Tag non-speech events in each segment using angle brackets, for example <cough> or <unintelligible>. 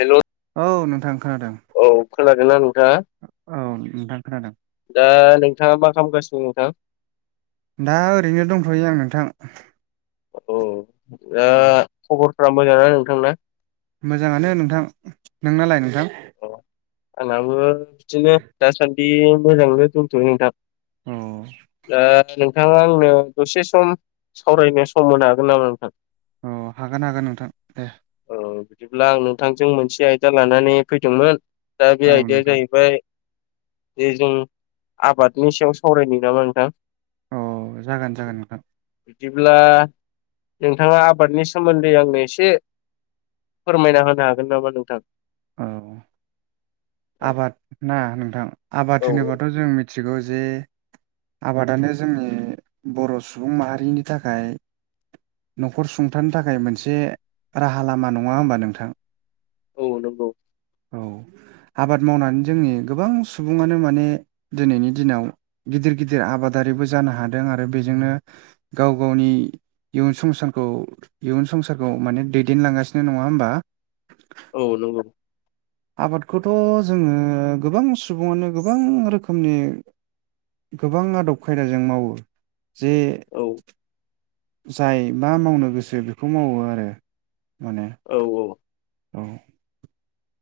हेल' औ नोंथां खोनादों। औ खोनादोंना ना नोंथाङा औ नोंथां खोनादों दा नोंथाङा मा खालामगासिनो? <unintelligible> दा ओरैनो दंथ'यो आं नोंथां। औ दा औ खबरफोरा मोजां ना नोंथांना? मोजाङानो नोंथां नोंनालाय नोंथां? आंनाबो बिदिनो दासान्दि मोजांनो दोंथ'यो नोंथां। औ दा नोंग- नोंथाङा आंनो दसे सम सावरायनो सम होनो हागोन नामा नोंथां? अ हागोन हागोन नोंथां दे। औ बिदिब्ला आं नोंथांजों मोनसे आयदा लानानै फैदोंमोन। दा बे औ आयदाया नोंथां जाहैबाय। जे जों आबादनि सायाव सावरायनो नामा नोंथां? अ जागोन जागोन नोंथां। बिदिब्ला नोंथाङा आबादनि सोमोन्दै आंनो एसे फोरमायना होनो हागोन नामा नोंथां? औ औ आबाद ना नोंथां आबाद औ होनोबाथ' जों मिथिगौ जे आबादानो जोंनि बर' सुबुं माहारिनि थाखाय न'खर सुंथानो थाखाय मोनसे राहा लामा नङा होमबा नोंथां। औ नंगौ। औ। आबाद मावनानै जोंनि गोबां सुबुङानो माने दिनैनि दिनाव गिदिर गिदिर आबादा बो जानो हादों आरो बेजोंनो गाव गावनि इयुन संसारखौ इयुन संसारखौ माने दैदेनलांगासिनो नङा होमबा? औ नंगौ। आबादखौथ' जोङो गोबां सुबुङानो गोबां रोखोमनि गोबां आदब खायदाजों मावो जे। औ जाय मा मावनो गोसो बेखौ मावो आरो। औ औ। औ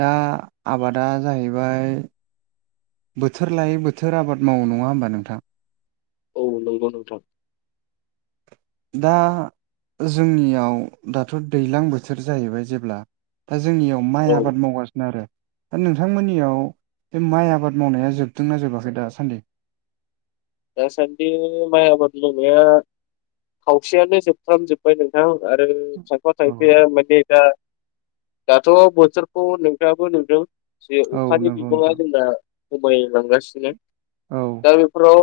दा आबादा जाहैबाय। बोथोर लायै बोथोर आबाद मावो नङा होमबा नोंथां? औ नंगौ नोंथां। दा। जोंनियाव दाथ' दैलां बोथोर जाहैबाय जेब्ला दा जोंनियाव माइ औ आबाद मावगासिनो आरो दा नोंथांमोननियाव बे माइ आबाद मावनाया जोबदोंना जोबाखै दासान्दि? <inaudible> दासान्दि माइ आबाद मावनाया खावसेयानो जोबफ्रामजोब्बाय नोंथां। आरो खायफा खायफाया माने दा। दाथ' बोथोरखौ नोंथाङाबो नुदों। जे औ अखानि नंगौ बिबांङा नोंथां जोंना खमायलांगासिनो। औ दा बेफोराव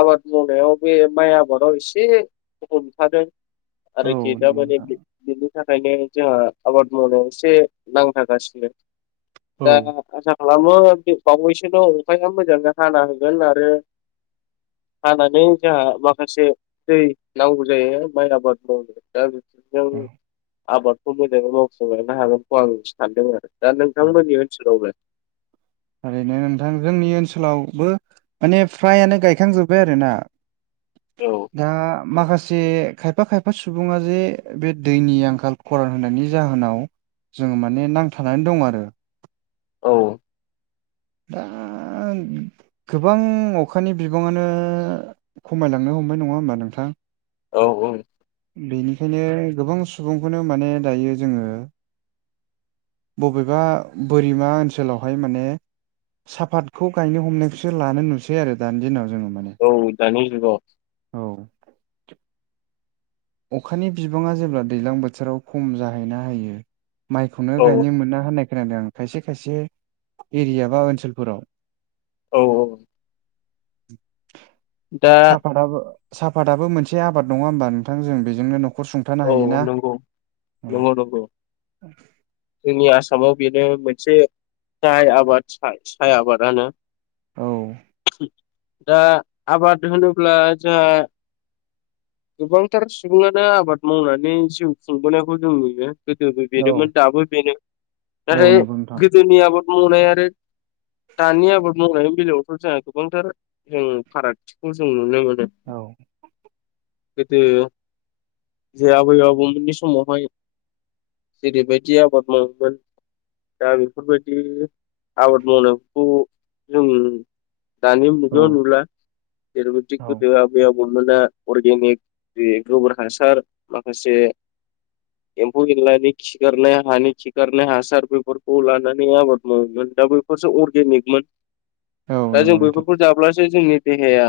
आबाद मावनायाव बे माइ आबादाव एसे हमथादों। औ आरो गेदा नंगौ माने नोंथां <unintelligible> थाखायनो जोंहा आबाद मावनायाव एसे नांथारागासिनो। औ दा आसा खालामो बावैसोल' अखाया मोजांयै हाना होगोन आरो हानानै जोंहा माखासे दै नांगौ जायो माइ आबाद मावनाय दा बिजों औ आबादखौ मोजांङै मावफुंलांनो हागोनखौ आं सानदों आरो। दा नंगौ नोंथांमोननि ओनसोलावलाय ओरैनो नोंथां जोंनि ओनसोलावबो माने फ्रायानो गायखांजोब्बाय आरोना। औ दा माखासे खायफा खायफा सुबुंङा जे बे दैनि आंखाल खरान होनायनि जाहोनाव जोंङो माने नांथानानै दं आरो औ दा गोबां अखानि बिबांङानो खमायलांनो हमनाय नङा नंङा होमबा नोंथां औ औ ओंखायनो गोबां सुबुंखौनो माने दायो जोंङो बबेबा बोरिमा ओनसोलावहाय माने साफपातखौ गायनो हमनायखौसो लानो नुसै आरो दानि दिनावस औ दानि जुगाव औ अखानि बिबांङा जेब्ला दैज्लां बोथोराव खम जाहैना हायो माइखौनो औ गायनो मोना होननाय खोनादों आं खायसे खायसे एरिया बा ओनसोलफोराव औ औ दा साफतो साफतआ मोनसे आबाद नंङा होमबा नोंथां जों बेजोंनो न'ख औ नंगौ नंगौ नंगौ जोंनि आसामाव बेनो मोनसे गाहाय आबाद साय आबादानो औ दा आबाद होनोब्ला जोंहा गोबांथार सुबुंङानो आबाद मावनानै जिउ खुंबोनायखौ जों नुयो गोदोबो औ बेनोमोन दाबो बेनो औ नाथाय नंगौ नोंथां गोदोनि आबाद मावनाय आरो दानि आबाद मावनायनि बेलायावथ' जोंहा गोबांथार जों फारागथिखौ जों नुनो मोनो औ गोदो जे आबै आबौमोननि समावहाय जिरिबायायदि आबाद मावोमोन दा बेफोरबायदि आबाद मावनायखौ जों दानि औ जुगाव नुला जेरैबादिखौ गभनमेन्टआ अर्गेनिक गोरबोर हासार माखासे एम्फौ एनलानि खिखारनाय हानि खिखारनाय हासार बेफोरखौ लानानै आबाद मावोमोन दा बैफोरसो अरगेनिकमोन औ दा जों नंगौ नोंथां बैफोरखौ जाब्लासो जोंनि देहाया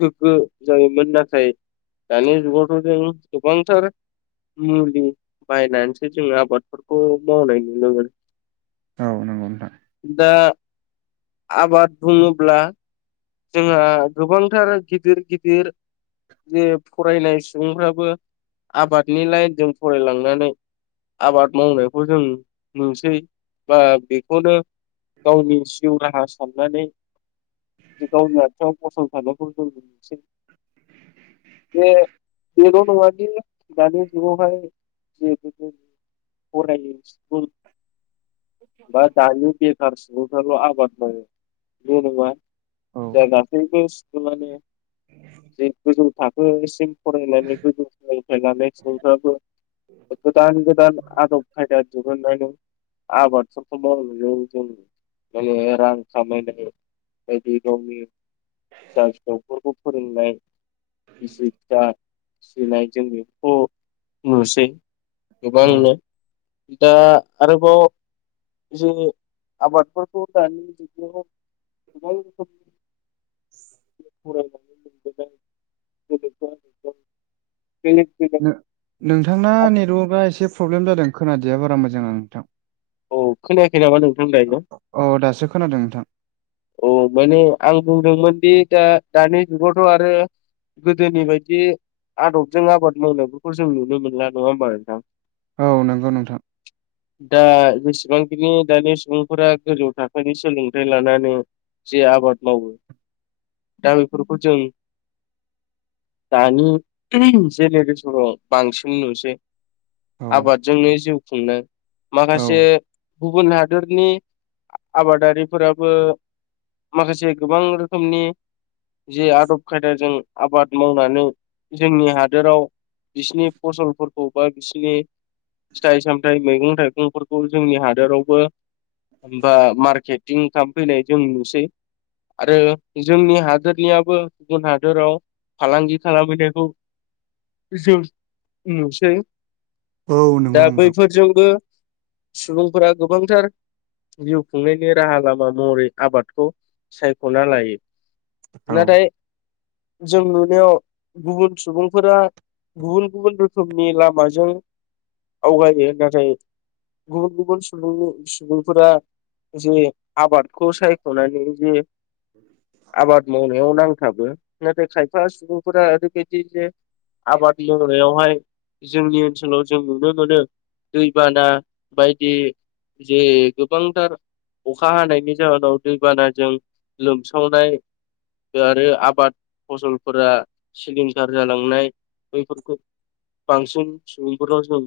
गोग्गो जायोमोन नाथाय दानि जुगावथ' जों गोबांथार मुलि बायनानैसो जोंङो आबादफोरखौ मावनाय नुनोोन औ नंगौ नोंथां आबाद बुंङोब्ला जोंहा गोबांथार गिदिर गिदिर जे फरायनाय सुबुंफ्राबो आबादनि लाइनजों फरायलांनानै आबाद मावनायखौ जों नुसै बा बेखौनो गावनि जिउ राहा साननानै गावनि आथिङाव गसंथानायखौ जों नसै बे- बेल' नङादि दानि जुगावहाय फायोुल <unintelligible> बा दानि बेखार सुबुंफ्राल' आबाद मावो बे नङा औ जा गासैबो स्कुलानो जे गोजौ थाखोसिम फरायनायनानै गोजौ सोलोंथाइ सुबुंफ्राबो गोदान गोदान आदब खायदा दिरुनानै आबाद समफोरखौ मावों जों माने रां खामायनाय <unintelligible> बायदि गावनि फिसा फिसौफोरखौ फोरोंनाय बिसिा <unintelligible> फनाय जोंनिखौ नुसै औ गोबांनो दा आरोबाव जे आबादफोरखौ दानि जुगाव ज <unintelligible> फरायनानै मोनबोनाय <unintelligible> नों-नोंथांना नेटवर्कआ एसे प्रब्लेम जादों खोनादया बारा मोजां आं नोंथां। औ खोनायाखै नामा नोंथां दायो औ दासो खोनादों नोंथां। औ माने आं बुंदोंमोनदि दा दानि जुगावथ' आरो। गोदोनि बायदि आदबजों आबाद मावनायफोरखौ जों नुनो मोनला नङा होमबा नोंथां? औ नंगौ नोंथां। बेसेबांखिनि दानि सुबुंफोरा गोजौ थाखोनि सोलोंथाइ लानानै जे आबाद मावो दा बेफोरखौ जों दानि जेनेरेशनाव बांसिन नुसै। औ आबादजोंनो जिउ खुंनो औ माखासे गुबुन हा दोरनि आबादारिफोराबो माखासे गोबां रोखोमनि जे आदब खायदाजों आबाद मावनानै जोंनि हादोराव बिसिनि फसलफोरखौ बा बिसिनि फिथाइ सामथाय मैगं थाइगंफोरखौ जोंनि हादोरावबो होमबा मार्केटिं खालामफैनाय जों नुसै। आरो जोंनि हादोरनियाबो गुबुन हादोराव फालांगि खालामहैनायखौ जों नुसै। औ नंगौ दा नोंथां बैफोरजोंबो सुबुंफोरा गोबांथार जिउ खुंनायनि राहा लामा महरै, आबादखौ सायख'ना लायो। औ नाथाय- जों नुनायाव गुबुन सुबुंफोरा गुबुन गुबुन रोखोमनि लामाजों आवगायो। नाथाय गुबुन गुबुन सुबुंनि सुबुंफोरा जे आबाद खौ सायख'नानै जे आबाद मावनायाव नांथाबो। नाथाय खायफा सुबुंफोरा ओरैबायदि जे- आबाद मावोंनायावहाय जोंनि ओनसोलाव जों नुनो मोनो। दैबाना बायदि जे गोबांथार अखा हानायनि जाहोनाव दैबानाजों लोमसावनाय आरो आबाद फसलफोरा सिलिंखार जालांनाय बैफोरखौ बांसिन सुबुंफोरा जों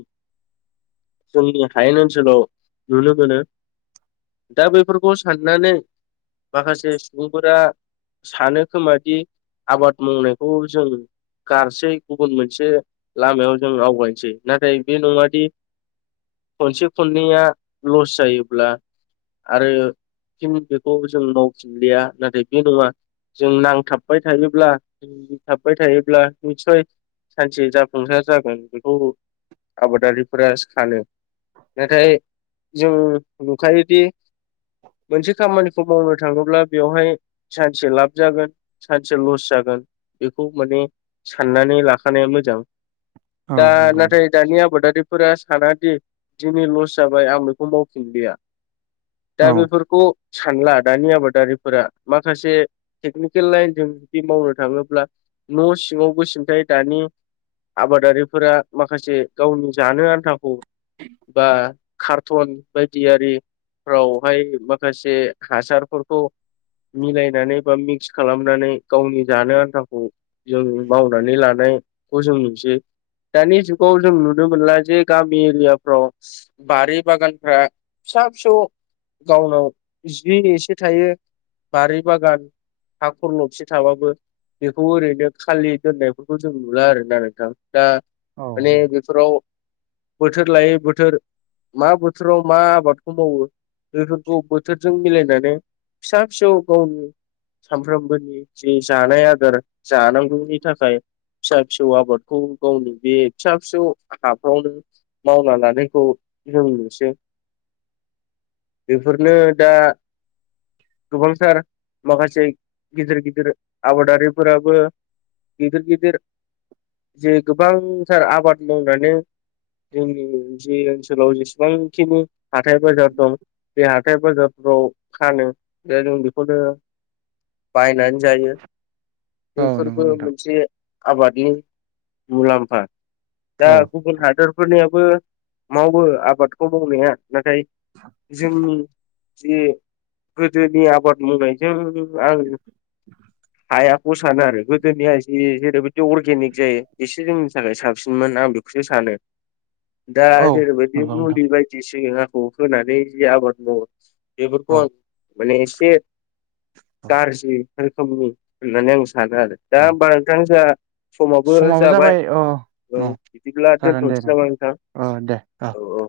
जोंनि हायेन ओनसोलाव नुनो मोनो। दा बैफोरखौ साननानै माखासे सुबुंफोरा सानो खोमा दि। आबाद मावनायखौ जों गारसै गुबुन मोनसे लामायाव जों आवगायनोसै। नाथाय बे नङादि खनसे खननैया लस जायोब्ला आरो फिन बेखौ जों मावफिनलिया नाथाय बे नङा। जों नांथाबबाय थायोब्ला थाबबाय थायोब्ला निथसय। सानसे जाफुंसार जागोन। बेखौ आबादारिफोरा सानो। नाथाय जों नुखायोदि, मोनसे खामानिखौ मावनो थाङोब्ला बेवहाय सानसे लाब जागोन सानसे लस जागोन। बेखौ माने साननानै लाखानाया मोजां। औ दा नंगौ नोंथां नाथाय दानि आबादारिफोरा सानादि दिनि लस जाबाय आं बेखौ मावफिनलिया दा बे औ फोरफोरखौ सानला दानि आबादारिफोरा माखासे टेकनिकेल लाइनजों जुदि मावनो थां। थाङोब्ला न' सिङावबो सिमथाय दानि। आबादारिफोरा माखासे गावनि जानो आन्थाखौ बा कार्टन बायदि आरिफ्रावहाय माखासे हासारफोरफोरखौ मिलायनानै बा मिक्स खालामनानै गावनि जानो आन्थाखौ जों मावनानै लानायखौ जों नुसै। दानि जुगाव जों नुनो मोनला जे गामि एरियाफ्राव बारि बागानफ्रा फिसा फिसौ गावनाव जि एसे थायो बारि बागान हा खरलबसे थाबाबो बेखौ ओरैनो खालि दोननायफोरखौ जों नुला आरोना नोंथां। दा औ माने बेफोराव बोथोर लायै बोथोर मा बोथोराव मा आबादखौ मावो बेफोरखौ बोथोरजों मिलायनानै फिसा फिसौ गावनि सानफ्रोमबोनि जे जानाय आदार जानांगौनि थाखाय फिसा फिसौ आबादखौ गावनि बे फिसा फिसौ हाफ्रावनो मावना लानायखौ जों नुसै बेफोरनो दा गोबांथार माखासे गिदिर गिदिर आबादारिफोराबो गिदिर गिदिर जे गोबांथार आबाद मावनानै जोंनि जि ओनसोलाव जेसेबांखिनि हाथाय बाजार दं बेे हाथाय बाजारफोराव फानो दा जों बेखौनो बायनानै जायो औ बेफोरबो नंगौ नोंथां मोनसे आबादनि मुलाम्फा। दा औ गुबुन हादरफोरनियाबो मावो आबादखौ मावनाया नाथाय <unintelligible> जोंनि जे गोदोनि आबाद मावनायजों आं हायाखौ सानो आरो गोदोनिया जि जेरैबायदि अर्गेनिक जायो एसे जोंनि थाखाय साबसिन मोन आं बेखौसो सानो। दा औ जेरैबायदि नंगौ नोंथां मुलि बायदिसि आखौ होनानै जि आबाद मावो बेफोरखौ औ आं माने एसे औ गाज्रि रोखोमनि होननानै आं सानो आरो। दा औ होनबा नोंथां जाहा समाबो जाबाय अ ओ अ बिदिब्ला जागोन दे दोनथ'नोसै नामा नोंथां। अ दे ओ औ औ